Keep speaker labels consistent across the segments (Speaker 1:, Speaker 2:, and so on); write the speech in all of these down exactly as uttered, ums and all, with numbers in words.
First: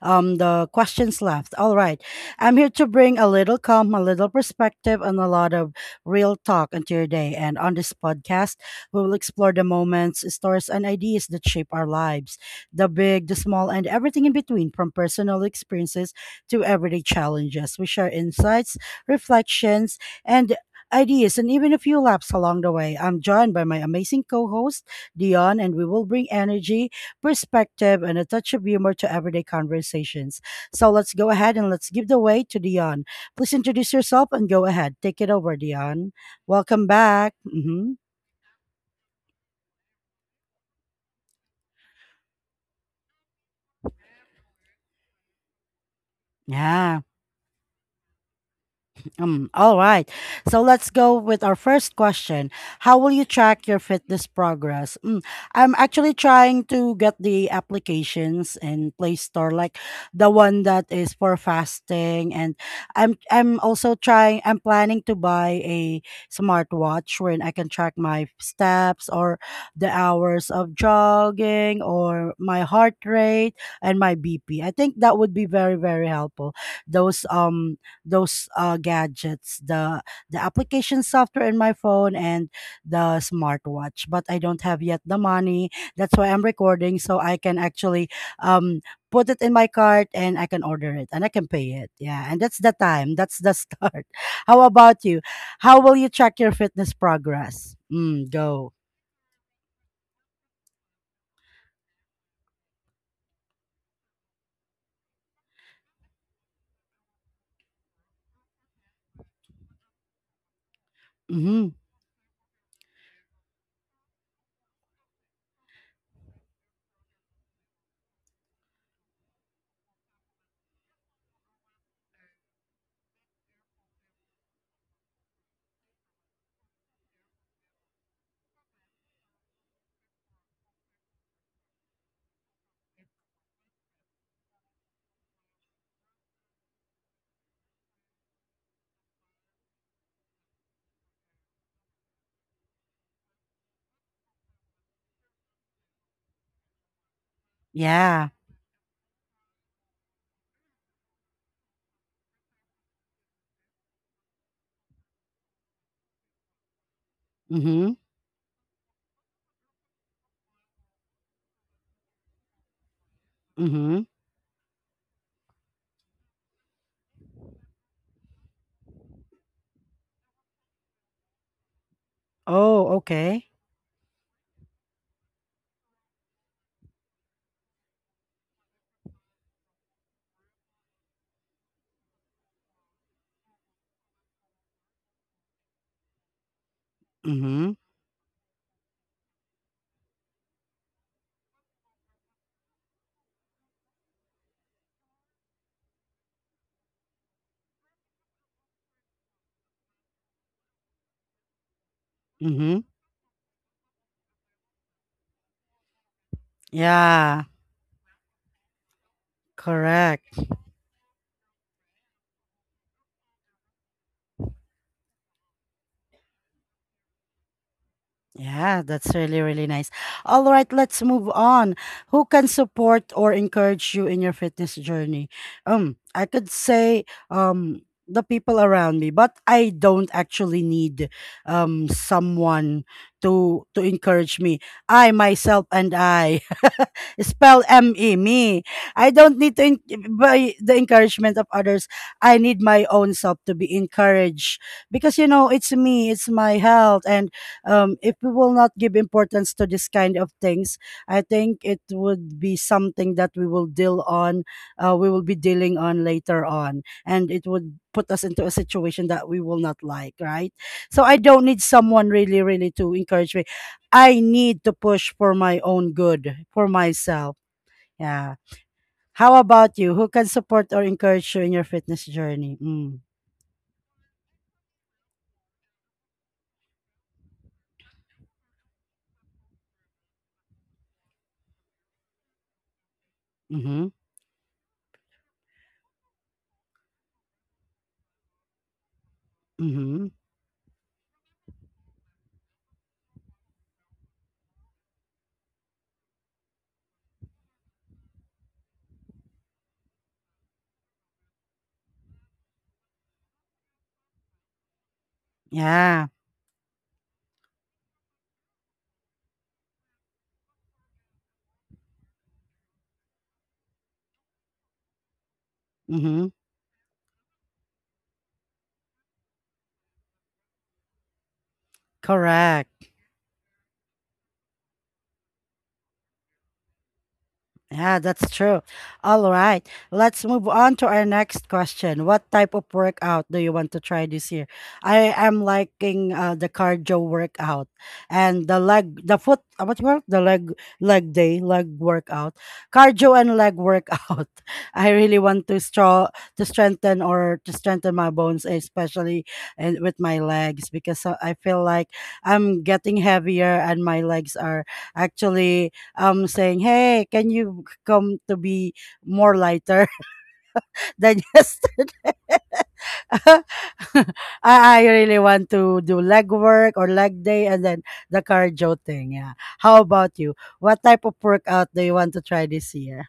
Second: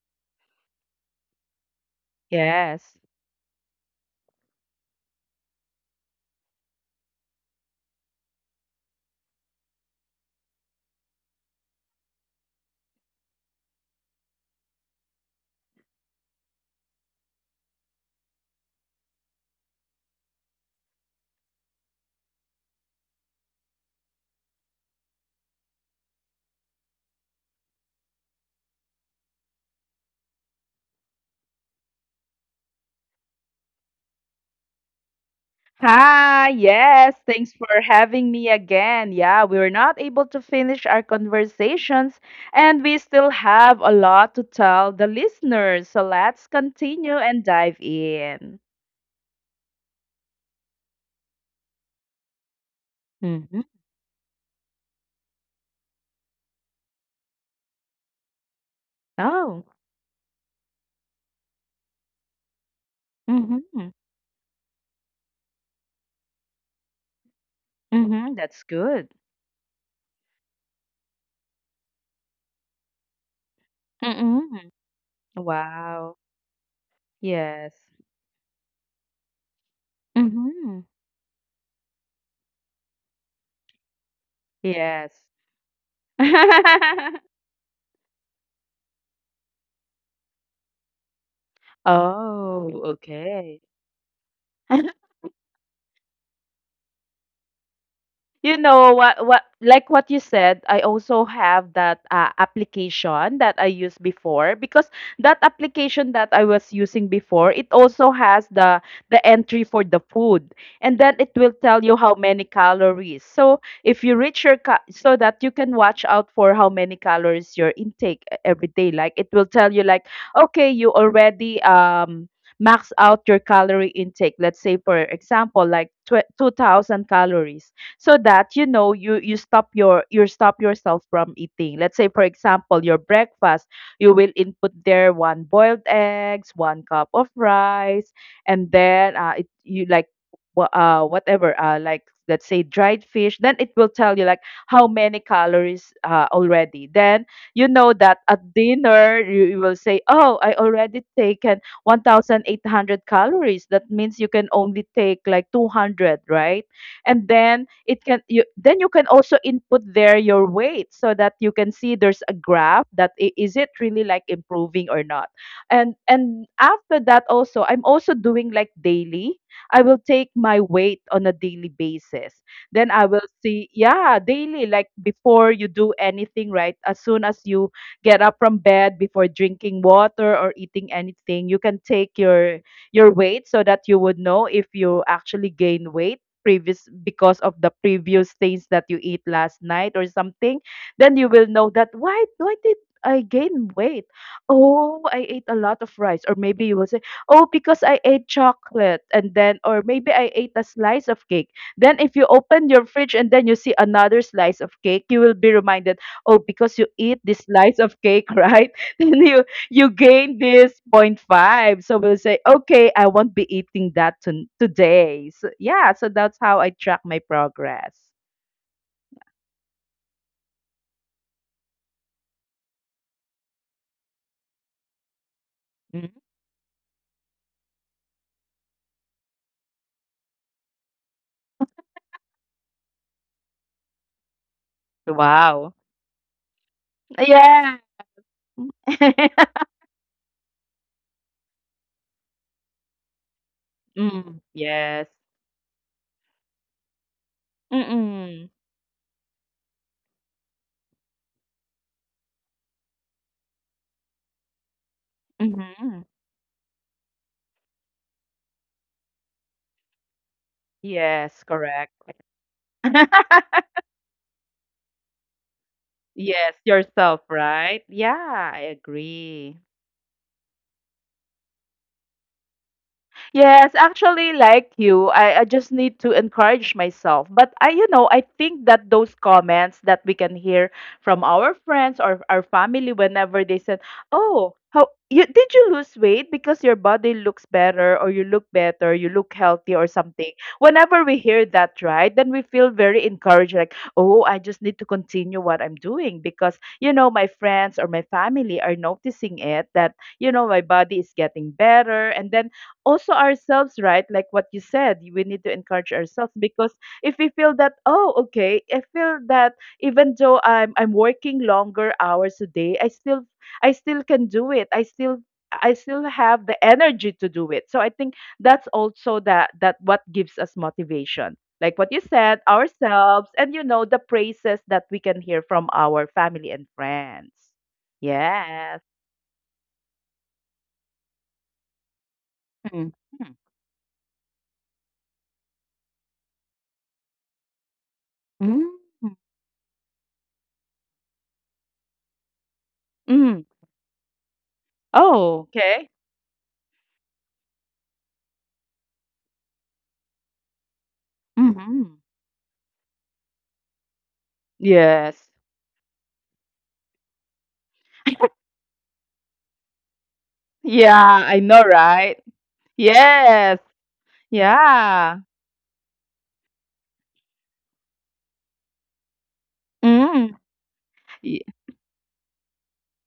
Speaker 1: um, the questions left. All right. I'm here to
Speaker 2: Yes.
Speaker 1: bring a little calm, a little perspective, and a lot of real talk into your day. And on this podcast, we will explore the moments, stories, and ideas that shape our lives, the big, the small, and everything in between, from personal experiences to everyday challenges. We share insights, reflections, and ideas, and even a few laps along the way. I'm joined by my amazing co host, Dion, and we will bring energy, perspective, and a touch of humor to everyday conversations. So let's go ahead and let's give the way to Dion. Please introduce yourself and go ahead. Take it over, Dion.
Speaker 2: Hi,
Speaker 1: Welcome
Speaker 2: yes.
Speaker 1: back.
Speaker 2: Thanks for
Speaker 1: Hmm.
Speaker 2: having me again. Yeah, we were not able to finish our conversations and we still have a lot to tell the listeners. So let's
Speaker 1: Yeah.
Speaker 2: continue and dive in.
Speaker 1: Um, all right. So let's go with our first question. How will you
Speaker 2: Mm-hmm.
Speaker 1: track your fitness progress? Mm, I'm actually trying to get the applications in Play Store,
Speaker 2: Oh,
Speaker 1: like the one that is for fasting, and I'm I'm
Speaker 2: mm-hmm.
Speaker 1: also trying. I'm planning to buy a smartwatch wherein I can track my
Speaker 2: Mm-hmm. That's good.
Speaker 1: steps or the hours of jogging or my heart rate and my B P.
Speaker 2: Mm-hmm.
Speaker 1: I think that would be very very
Speaker 2: Wow.
Speaker 1: helpful. Those um
Speaker 2: Yes.
Speaker 1: those uh, gadgets, the the
Speaker 2: Mm-hmm.
Speaker 1: application software in my phone and the smartwatch. But I don't have yet
Speaker 2: Yes.
Speaker 1: the money. That's why I'm recording so I can actually um put it in my cart and I can order it and I can pay it. Yeah, and that's the
Speaker 2: oh,
Speaker 1: time. That's the
Speaker 2: okay.
Speaker 1: start. How about you? How will you track your fitness progress? Mm,
Speaker 2: You
Speaker 1: go.
Speaker 2: know what what like what you said, I also have that uh, application that I used before, because that application that I was using before, it also has the the entry for the food. And then it will
Speaker 1: Mm-hmm.
Speaker 2: tell you how many calories. So if you reach your ca- so that you can watch out for how many calories your intake e- every day. Like it will tell you, like, okay, you already um max out your calorie intake. Let's say for example like tw- two thousand calories. So that you know, you you stop your, you stop yourself from eating. Let's say for example your breakfast, you will input there one boiled eggs, one cup of rice. And then uh, it, you like wha- uh, whatever, uh, like, let's say dried fish. Then it will tell you, like, how many calories uh, already. Then you know that
Speaker 1: Yeah.
Speaker 2: at dinner you, you will say, oh, I already taken one thousand eight hundred calories. That means you can only take like two hundred, right? And then
Speaker 1: Mm-hmm.
Speaker 2: it can, you, then you can also input there your weight so that you can see there's a graph that i- is it
Speaker 1: Mm-hmm.
Speaker 2: really like improving or not. And and after that, also I'm also doing like daily. I will take my weight on a daily basis. Then
Speaker 1: Oh,
Speaker 2: I will
Speaker 1: okay.
Speaker 2: see, yeah, daily, like before you do anything, right? As soon as you get up from bed, before drinking water or eating anything, you can take your your weight, so that you would know if you actually gain weight previous, because of
Speaker 1: Mm-hmm.
Speaker 2: the previous things that you eat last night or something. Then you will know that why why did I gain weight. Oh, I ate a lot of rice. Or maybe you will say, oh, because I ate chocolate. And then, or maybe I ate a slice of cake. Then if you open
Speaker 1: Mm-hmm.
Speaker 2: your fridge and then you see another slice of cake, you will be reminded, oh, because you eat this
Speaker 1: Yeah.
Speaker 2: slice of cake, right? Then you you gain
Speaker 1: Correct.
Speaker 2: this point five. So we'll say, okay, I won't be eating that ton today. So yeah, so that's how I track my progress.
Speaker 1: Yeah, that's really, really nice. All right, let's move on. Who can support or encourage you in your fitness journey? Um,
Speaker 2: Mm.
Speaker 1: I could say um the people around me, but I don't actually need um someone to to encourage me. I myself
Speaker 2: Wow.
Speaker 1: and I spell
Speaker 2: Yeah.
Speaker 1: M E me. I don't need to en- By the encouragement of others. I need my own self to be
Speaker 2: Mm,
Speaker 1: encouraged
Speaker 2: yes.
Speaker 1: because you know it's me, it's my health, and um, if we
Speaker 2: Mm-mm,
Speaker 1: will not give importance to this kind of things, I think it would be something that we will deal on, uh, we will be dealing
Speaker 2: mm-hmm.
Speaker 1: on later on, and it would put us into a situation that we will not like, right? So I
Speaker 2: Yes,
Speaker 1: don't need
Speaker 2: correct.
Speaker 1: someone really, really to encourage me. I need to push for my own good,
Speaker 2: Yes,
Speaker 1: for
Speaker 2: yourself,
Speaker 1: myself.
Speaker 2: right.
Speaker 1: Yeah.
Speaker 2: Yeah, I
Speaker 1: How
Speaker 2: agree.
Speaker 1: about you? Who can support or encourage you in your fitness journey? Mm.
Speaker 2: Yes, actually, like you, I, I just need to encourage myself. But I, you know, I think that those comments that we can hear from our friends or our family whenever they said,
Speaker 1: Mm-hmm.
Speaker 2: "Oh, how you did you lose weight, because your body looks better, or you look better, you look healthy or
Speaker 1: Mm-hmm.
Speaker 2: something." Whenever we hear that, right, then we feel very encouraged. Like, oh, I just need to continue what I'm doing, because you know my friends or my family are noticing it that you know my body is getting better. And then also ourselves, right? Like what you said, we need to encourage
Speaker 1: Yeah.
Speaker 2: ourselves, because if we feel that, oh, okay, I feel that even though I'm I'm working longer hours a day, I still I still can do it. I still I still
Speaker 1: Mm-hmm.
Speaker 2: have the energy to do it. So I think that's also that that what gives us motivation. Like what you said,
Speaker 1: Correct.
Speaker 2: ourselves, and you know the praises that we can hear from our family and friends.
Speaker 1: Yeah, that's true.
Speaker 2: Yes.
Speaker 1: All right. Let's move on to our next question. What type of
Speaker 2: Mm.
Speaker 1: workout
Speaker 2: Hmm.
Speaker 1: do you want to try this year? I am liking uh, the cardio workout and the
Speaker 2: Mm.
Speaker 1: leg, the foot, uh, what you call it? The leg, leg day, leg workout, cardio and
Speaker 2: Mm.
Speaker 1: leg workout. I really want
Speaker 2: Oh,
Speaker 1: to
Speaker 2: okay.
Speaker 1: straw To strengthen or to strengthen my bones, especially and with my legs, because uh, I feel like
Speaker 2: Mhm.
Speaker 1: I'm getting heavier and my legs are
Speaker 2: Yes.
Speaker 1: actually um saying, "Hey, can you come to be more lighter
Speaker 2: Yeah,
Speaker 1: than
Speaker 2: I know,
Speaker 1: yesterday?"
Speaker 2: right? Yes.
Speaker 1: I, I really
Speaker 2: Yeah.
Speaker 1: want to do leg work or leg day and then the cardio thing. Yeah. How about you?
Speaker 2: Mm.
Speaker 1: What type of workout do you want to try this year?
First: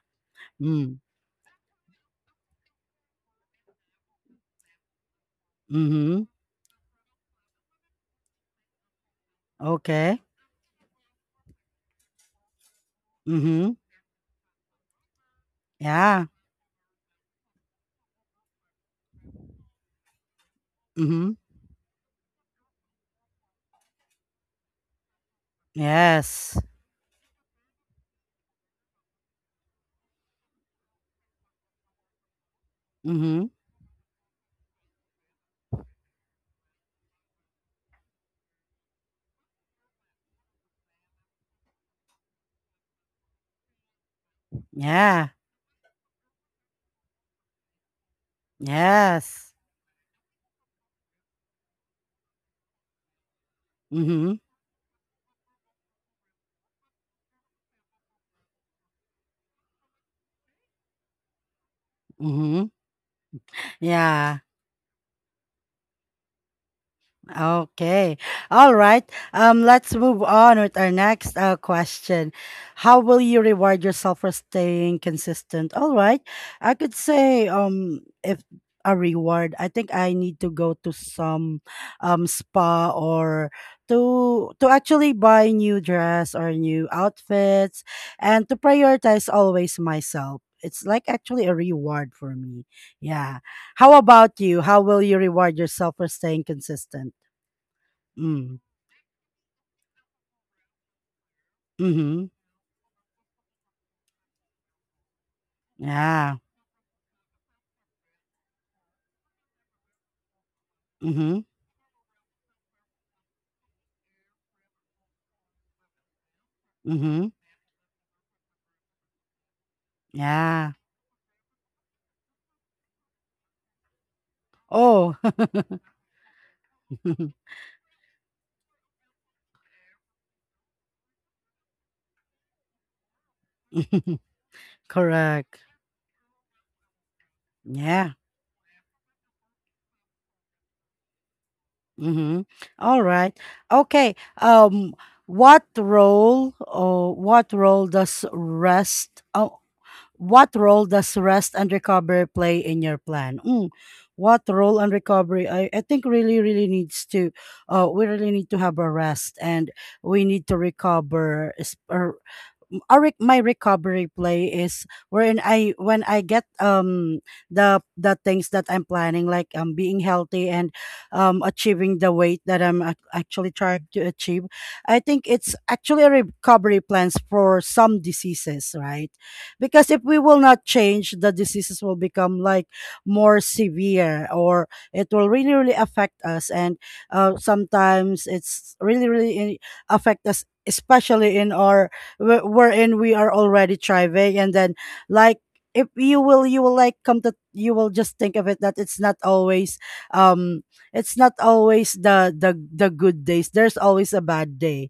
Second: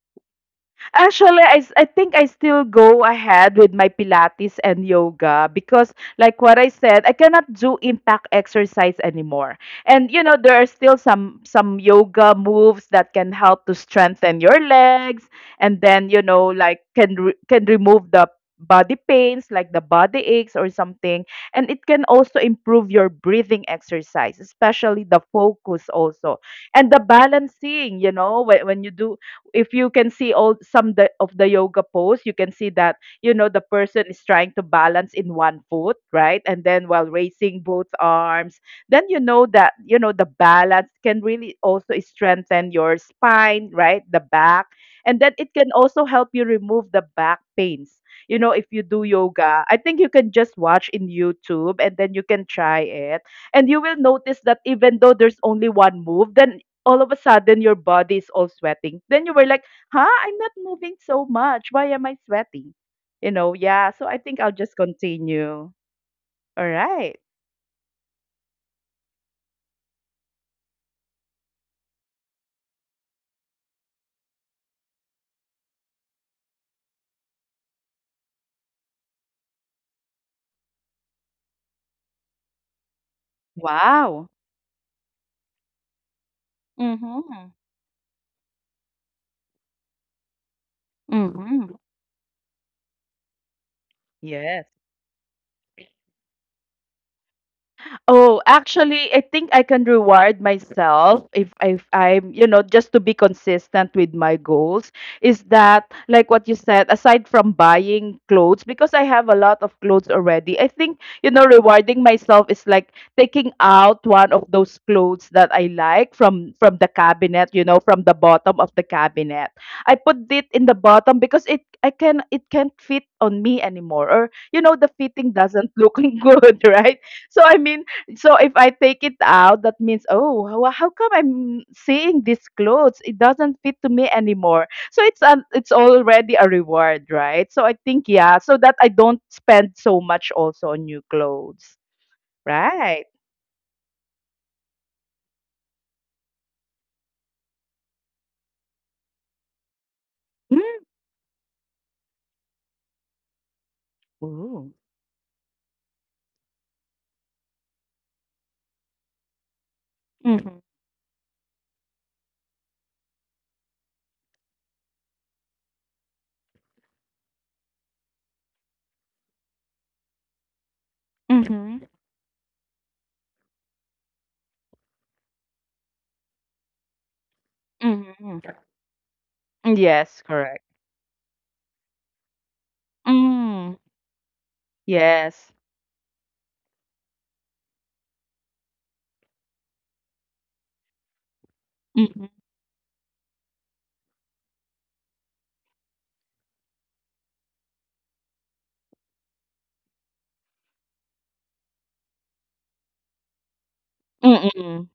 Speaker 1: Mm.
Speaker 2: Actually, I, s- I think I still go ahead with my Pilates and yoga, because,
Speaker 1: Mm-hmm.
Speaker 2: like what I said, I cannot do impact exercise anymore. And
Speaker 1: Okay.
Speaker 2: you know, there are still some some yoga moves that can help to
Speaker 1: Mm-hmm.
Speaker 2: strengthen your legs, and then, you
Speaker 1: Yeah.
Speaker 2: know, like, can re- can remove the body pains, like the body aches or something.
Speaker 1: Mm-hmm.
Speaker 2: And it can also improve your breathing exercise, especially the focus also
Speaker 1: Yes.
Speaker 2: and the balancing. You know, when when you do, if you can see all some the, of the yoga pose, you can see that you know
Speaker 1: Mm-hmm.
Speaker 2: the person is trying to balance in one foot, right, and then while raising both arms, then you know that you know the balance can really also strengthen your spine, right, the back. And then
Speaker 1: Yeah.
Speaker 2: it can also help you remove the back pains. You know, if you do
Speaker 1: Yes.
Speaker 2: yoga, I think you can just watch in YouTube and then you can try it, and you will
Speaker 1: Mm-hmm.
Speaker 2: notice that even though there's only one move, then all of a sudden your body is all sweating. Then you were like, huh, I'm not moving so much. Why am I
Speaker 1: Mm-hmm.
Speaker 2: sweating? You know, yeah. So I think
Speaker 1: Yeah.
Speaker 2: I'll just continue. All right.
Speaker 1: Okay. All right. Um, let's move on with our next uh, question. How will you reward yourself for staying consistent? All right. I could say um if a reward, I think I need to go to some um spa or
Speaker 2: Wow.
Speaker 1: to to actually buy new dress or new
Speaker 2: Mm-hmm.
Speaker 1: outfits and to prioritize always myself. It's like actually a
Speaker 2: Mm-hmm.
Speaker 1: reward for me. Yeah. How about
Speaker 2: Yes.
Speaker 1: you? How will you reward yourself for staying consistent?
Speaker 2: Oh,
Speaker 1: Mm.
Speaker 2: actually, I think I can reward myself if if I'm,
Speaker 1: Mhm.
Speaker 2: you know, just to be consistent with my goals. Is that, like what
Speaker 1: Yeah.
Speaker 2: you said, aside from buying clothes, because I have a lot of clothes already, I think, you know,
Speaker 1: Mhm.
Speaker 2: rewarding myself is like taking out one of those clothes that I like from from the
Speaker 1: Mhm.
Speaker 2: cabinet, you know, from the bottom of the cabinet. I put it in the
Speaker 1: Yeah.
Speaker 2: bottom because it, I can, it can't fit on me anymore, or you know the
Speaker 1: Oh.
Speaker 2: fitting doesn't look good, right? So I mean, so if I take it out, that means, oh, how, how come I'm seeing these clothes? It doesn't fit to me anymore. So it's an,
Speaker 1: Correct.
Speaker 2: it's already a reward, right? So I think,
Speaker 1: Yeah.
Speaker 2: yeah, so that I don't spend so much also on new clothes,
Speaker 1: Mhm.
Speaker 2: right?
Speaker 1: All right. Okay. Um what role or what role does rest oh what
Speaker 2: Mm.
Speaker 1: role does rest and recovery play in your plan? Mm. What
Speaker 2: Ooh.
Speaker 1: role and recovery? I, I think really, really needs to, uh, we really need to have a rest and we need
Speaker 2: Mhm.
Speaker 1: to recover, es- uh, m- our rec- my recovery play is wherein I when I get um the the things that I'm planning, like um being healthy and um
Speaker 2: Mhm.
Speaker 1: achieving the weight that I'm ac- actually trying to achieve. I think it's actually a recovery plans for some
Speaker 2: Mhm.
Speaker 1: diseases, right? Because if
Speaker 2: Yes,
Speaker 1: we will
Speaker 2: correct.
Speaker 1: not change, the diseases will become like more
Speaker 2: Mm.
Speaker 1: severe, or it will
Speaker 2: Yes.
Speaker 1: really really affect us, and uh, sometimes it's really really in- affect us, especially in our
Speaker 2: Mhm.
Speaker 1: wh- wherein we are already thriving, and then like if you will you will like come to you will just think of it that it's not always um it's not always the the the good days, there's always a bad
Speaker 2: Mm-mm.
Speaker 1: day.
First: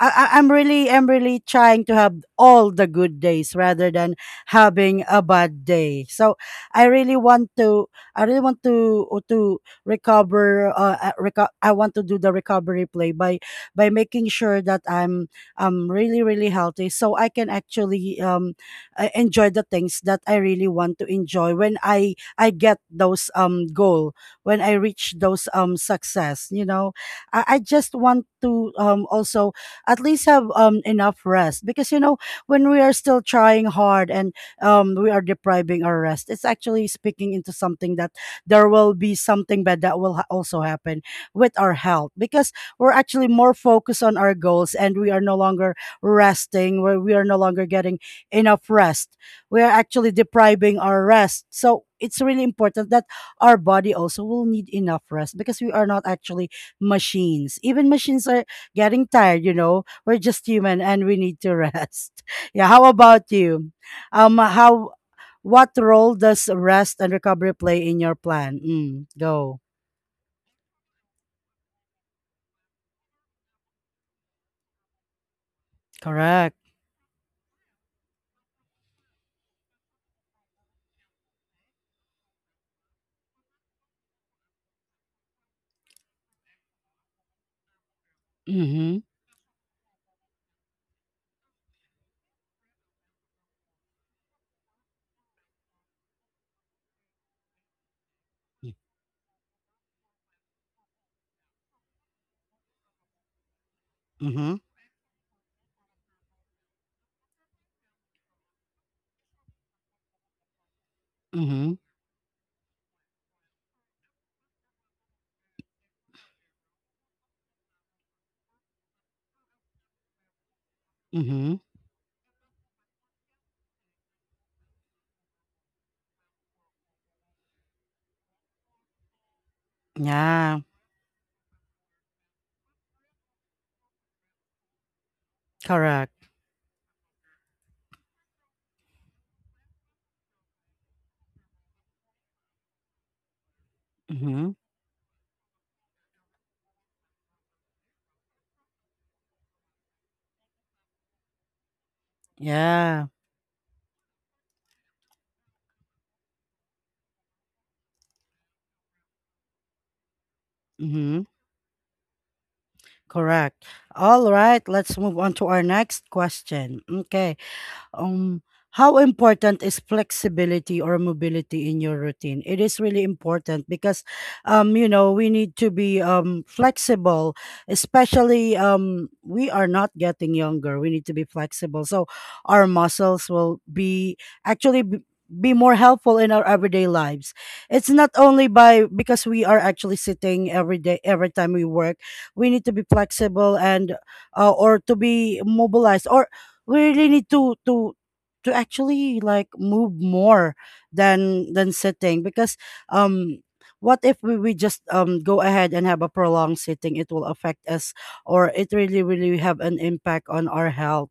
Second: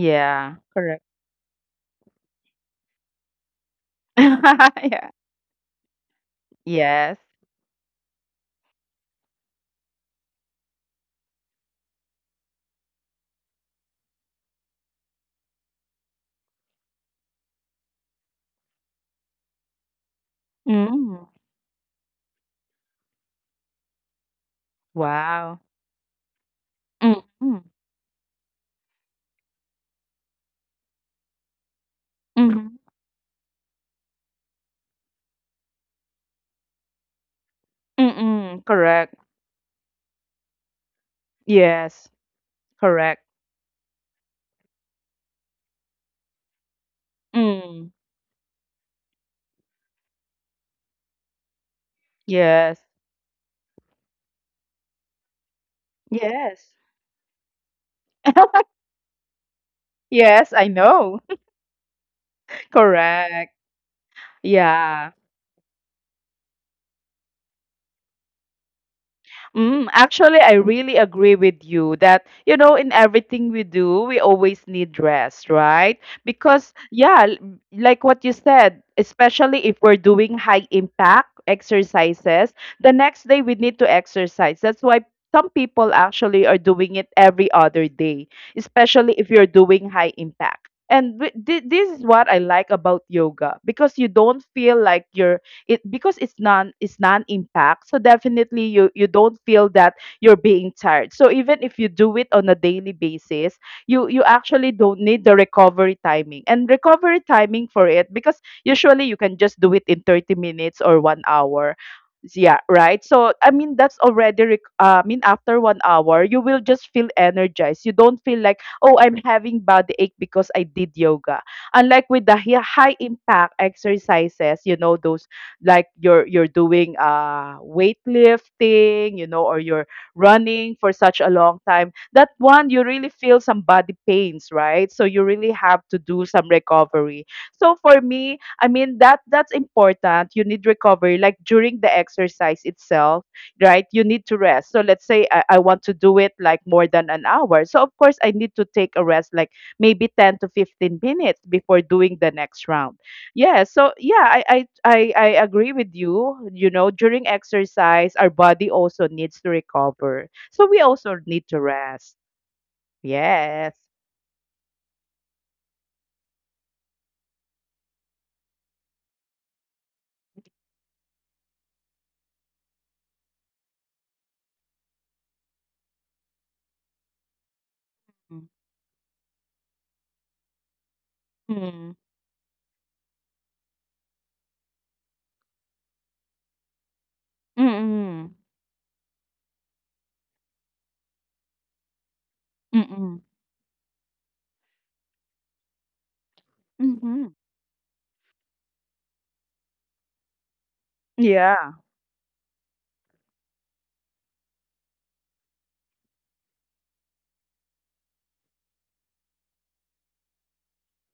Speaker 1: I, I- I'm really
Speaker 2: correct.
Speaker 1: I'm really trying to have all the good days rather than having
Speaker 2: Yeah.
Speaker 1: a bad day. So I really
Speaker 2: Yes.
Speaker 1: want to I really want to to recover. Uh, uh, reco- I want to do the recovery play by by making sure that I'm I'm really really healthy, so I can actually um uh, enjoy the things that I really want to
Speaker 2: Mm.
Speaker 1: enjoy when I I get those um goal, when I reach those
Speaker 2: Wow.
Speaker 1: um success. You know, I,
Speaker 2: Mhm.
Speaker 1: I just want to um also at least have um enough rest, because you know when we
Speaker 2: Mhm.
Speaker 1: are still trying hard and um we are depriving our rest, it's actually speaking into something that
Speaker 2: Mm,
Speaker 1: there will be
Speaker 2: correct.
Speaker 1: something bad that will ha- also happen with our
Speaker 2: Yes,
Speaker 1: health, because we're
Speaker 2: correct.
Speaker 1: actually more focused on our goals and we are no longer resting, where we are no longer
Speaker 2: Mm,
Speaker 1: getting enough rest, we are actually depriving our rest. So it's really
Speaker 2: yes.
Speaker 1: important that our body also will need enough rest, because we are not actually
Speaker 2: Yes.
Speaker 1: machines. Even machines are getting tired, you know. We're just
Speaker 2: Yes, I
Speaker 1: human and we
Speaker 2: know.
Speaker 1: need to rest. Yeah, how about
Speaker 2: Correct.
Speaker 1: you? Um how
Speaker 2: Yeah,
Speaker 1: What role does rest and recovery play in your plan? Mm, go.
Speaker 2: mm, actually, I really agree with you that, you know, in everything we do, we always need rest, right?
Speaker 1: Correct.
Speaker 2: Because, yeah, l- like what you said, especially if we're doing high impact exercises, the next day we need to exercise. That's why some people actually are doing it every other day,
Speaker 1: Mhm.
Speaker 2: especially if you're doing high impact. And wi- thi- this is what I like about yoga, because you don't feel like you're it, because it's non it's non-impact. So definitely you you don't feel that you're being tired, so even if you do it on a daily basis, you you
Speaker 1: Mhm.
Speaker 2: actually don't need the recovery timing and recovery timing for it, because usually you can just do it in thirty minutes or one hour,
Speaker 1: Mhm.
Speaker 2: yeah, right? So I mean, that's already rec- uh, I mean, after one hour, you will just feel energized. You don't feel like, oh, I'm having body ache because I did yoga,
Speaker 1: Mhm.
Speaker 2: unlike with the hi- high impact exercises. You know, those, like, you're you're doing uh weightlifting, you know, or you're
Speaker 1: Yeah,
Speaker 2: running for such a long time that one, you really feel some body pains, right? So you really have to
Speaker 1: correct.
Speaker 2: do some recovery. So for me, I mean, that that's important. You need recovery, like during the exercise itself, right? You need to
Speaker 1: Mhm.
Speaker 2: rest. So let's say I, I want to do it like more than an hour, so of course I need to take a rest like maybe ten to fifteen minutes before doing the next round.
Speaker 1: Yeah.
Speaker 2: Yeah, so yeah, I, I I I agree with you. You know, during exercise, our body also needs to recover. So we also
Speaker 1: Mhm.
Speaker 2: need to rest.
Speaker 1: Correct.
Speaker 2: Yes.
Speaker 1: All right, let's move on to our next question. Okay. Um, how important is flexibility or mobility in your routine? It is really important because, um, you know, we need to be um, flexible, especially um, we are not getting younger. We need to be flexible,
Speaker 2: Mm-hmm.
Speaker 1: so our muscles will be actually b- be more helpful in our everyday lives. It's not
Speaker 2: Mm-hmm.
Speaker 1: only by, because we are actually sitting every day, every time we work. We need to be
Speaker 2: Mm-hmm.
Speaker 1: flexible and uh, or to be mobilized, or we really
Speaker 2: Mm-hmm.
Speaker 1: need to to to actually like move more than
Speaker 2: Yeah.
Speaker 1: than sitting, because um what if we, we just um go ahead and have a prolonged sitting, it will affect us, or it really really have an impact on our health.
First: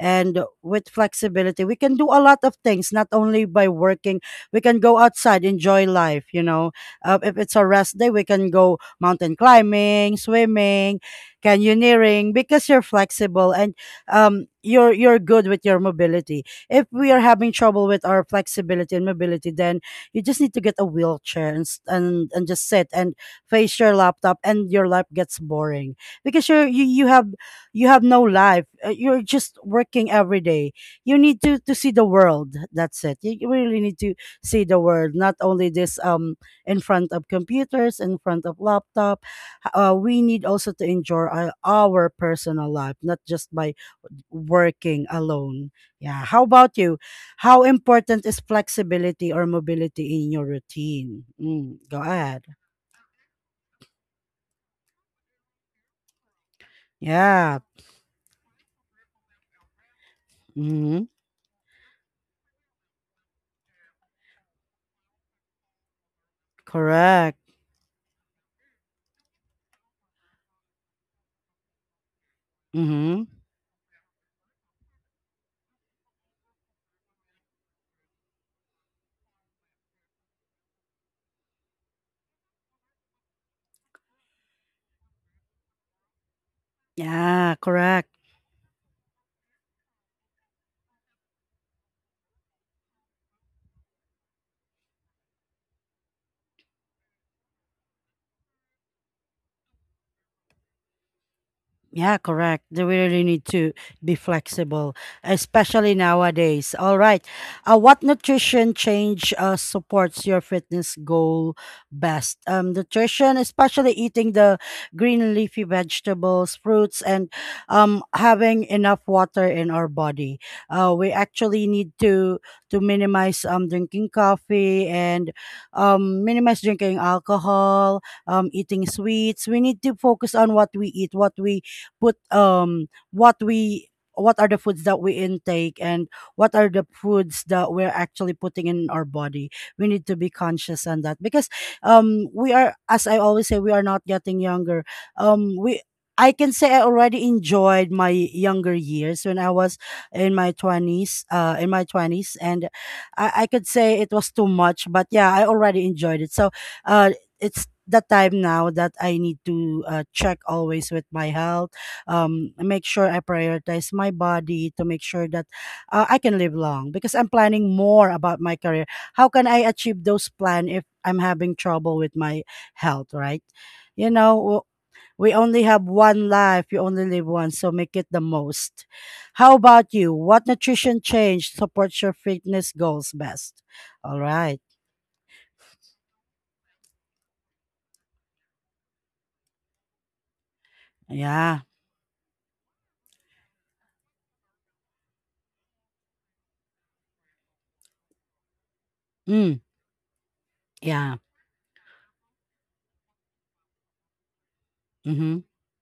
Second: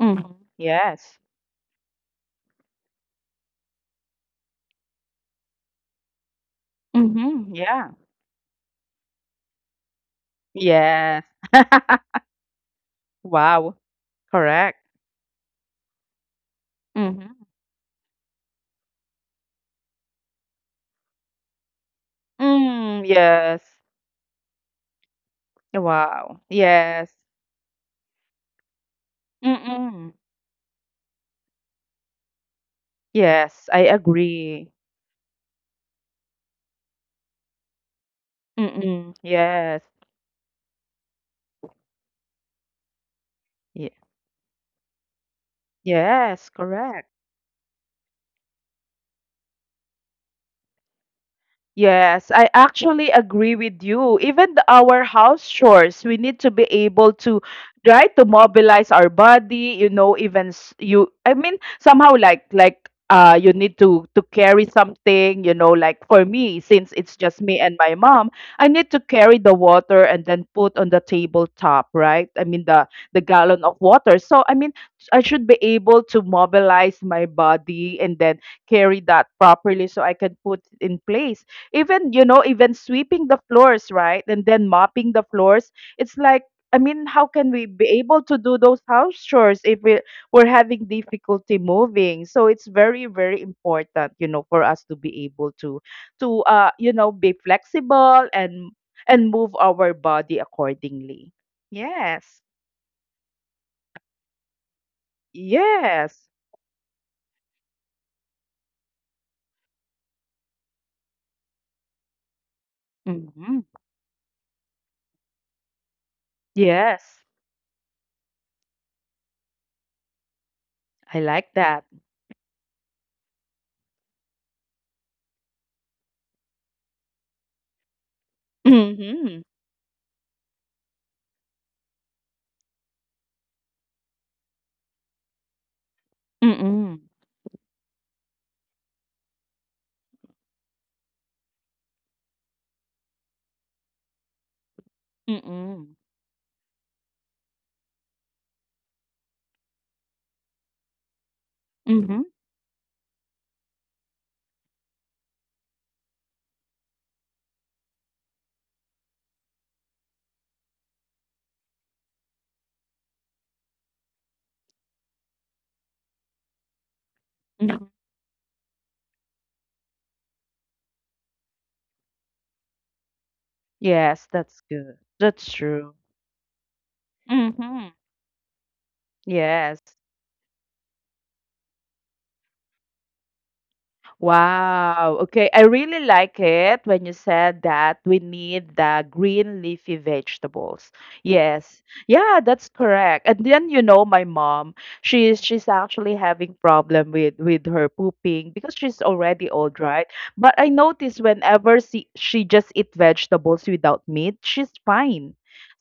Speaker 2: Mm-hmm.
Speaker 1: with
Speaker 2: Yes.
Speaker 1: flexibility we can do a lot of things, not only by working, we can go outside, enjoy life, you know, uh, if
Speaker 2: Mm-hmm.
Speaker 1: it's a
Speaker 2: Yeah.
Speaker 1: rest day we can go mountain climbing, swimming,
Speaker 2: Yes.
Speaker 1: canyoneering, because you're flexible
Speaker 2: Wow.
Speaker 1: and um,
Speaker 2: Correct.
Speaker 1: you're you're good with your mobility. If we are
Speaker 2: Mm-hmm.
Speaker 1: having trouble with our flexibility and mobility, then you just need to get a wheelchair and s- and, and just sit
Speaker 2: Mm,
Speaker 1: and
Speaker 2: yes.
Speaker 1: face your laptop, and your life gets boring,
Speaker 2: Wow.
Speaker 1: because you're, you
Speaker 2: Yes.
Speaker 1: you have you have no life. Uh, You're just
Speaker 2: Mm-hmm.
Speaker 1: working every day. You need to to see the world. That's it. You you
Speaker 2: Yes, I
Speaker 1: really need to see
Speaker 2: agree.
Speaker 1: the world, not only this um in front of computers, in front of
Speaker 2: Mm-hmm.
Speaker 1: laptop.
Speaker 2: Yes.
Speaker 1: Uh, we need also to enjoy our, our personal life, not just by working alone. Yeah. How
Speaker 2: Yes,
Speaker 1: about you?
Speaker 2: correct.
Speaker 1: How important is flexibility or mobility in your routine? Mm, go
Speaker 2: Yes,
Speaker 1: ahead.
Speaker 2: I actually agree with you. Even the, our house chores, we need to be able to
Speaker 1: Yeah.
Speaker 2: try to mobilize our body, you know, even s-
Speaker 1: Mm-hmm.
Speaker 2: you, I mean somehow, like like uh you need to to carry something, you know, like for me, since it's
Speaker 1: Correct.
Speaker 2: just me and my mom, I need to carry the water and then put on the tabletop, right? I mean the the
Speaker 1: Mm-hmm.
Speaker 2: gallon of water. So I mean I should be able to mobilize my body and then carry that properly so I can put it in place. Even, you know, even sweeping the floors, right, and then mopping the floors, it's like, I mean, how can
Speaker 1: Yeah,
Speaker 2: we be
Speaker 1: correct.
Speaker 2: able to do those house chores if we, we're having difficulty moving. So it's very very important, you know, for us to be able to to uh you know, be flexible and and move our body accordingly.
Speaker 1: Yeah,
Speaker 2: Yes.
Speaker 1: correct. They really need to be flexible, especially
Speaker 2: Yes.
Speaker 1: nowadays. All right. Uh, what nutrition change uh, supports your fitness goal best? Um, nutrition,
Speaker 2: Mm-hmm.
Speaker 1: especially eating the green leafy vegetables, fruits,
Speaker 2: Yes,
Speaker 1: and um, having enough water in our body. Uh, we
Speaker 2: I like
Speaker 1: actually
Speaker 2: that.
Speaker 1: need to to minimize um, drinking coffee and um, minimize drinking alcohol, um, eating
Speaker 2: Mhm.
Speaker 1: sweets. We need to focus on what we eat, what we put um what we what are the foods that we intake and what are the
Speaker 2: Mm-mm.
Speaker 1: foods that we're actually putting in our body. We need to be conscious on that because um we are, as I always say, we are not getting younger. Um we
Speaker 2: Mm-mm.
Speaker 1: I can say I already enjoyed my younger years when I was in my twenties uh in my twenties and i, I could say it was too much, but yeah, I already enjoyed it. So uh it's the time now that I need to uh, check always with my health, um, make sure I prioritize my body to make sure that uh, I can live long because I'm planning
Speaker 2: Mm-hmm.
Speaker 1: more about my career. How can I achieve those plan if I'm having trouble with my health, right? You
Speaker 2: Yes,
Speaker 1: know, w-
Speaker 2: that's good.
Speaker 1: we
Speaker 2: That's
Speaker 1: only have
Speaker 2: true.
Speaker 1: one life, you only live once, so
Speaker 2: Mm-hmm.
Speaker 1: make it the most. How
Speaker 2: Yes.
Speaker 1: about you? What nutrition change supports your fitness goals best? All right.
Speaker 2: Wow, okay. I really like it when you said that we need the green leafy vegetables.
Speaker 1: Yeah.
Speaker 2: Yes. Yeah, that's correct. And then you know my mom, she's she's actually having problem with with her pooping because she's already
Speaker 1: Mm.
Speaker 2: old, right? But I
Speaker 1: Yeah.
Speaker 2: notice whenever she she just eat vegetables without meat, she's
Speaker 1: Mm-hmm.
Speaker 2: fine.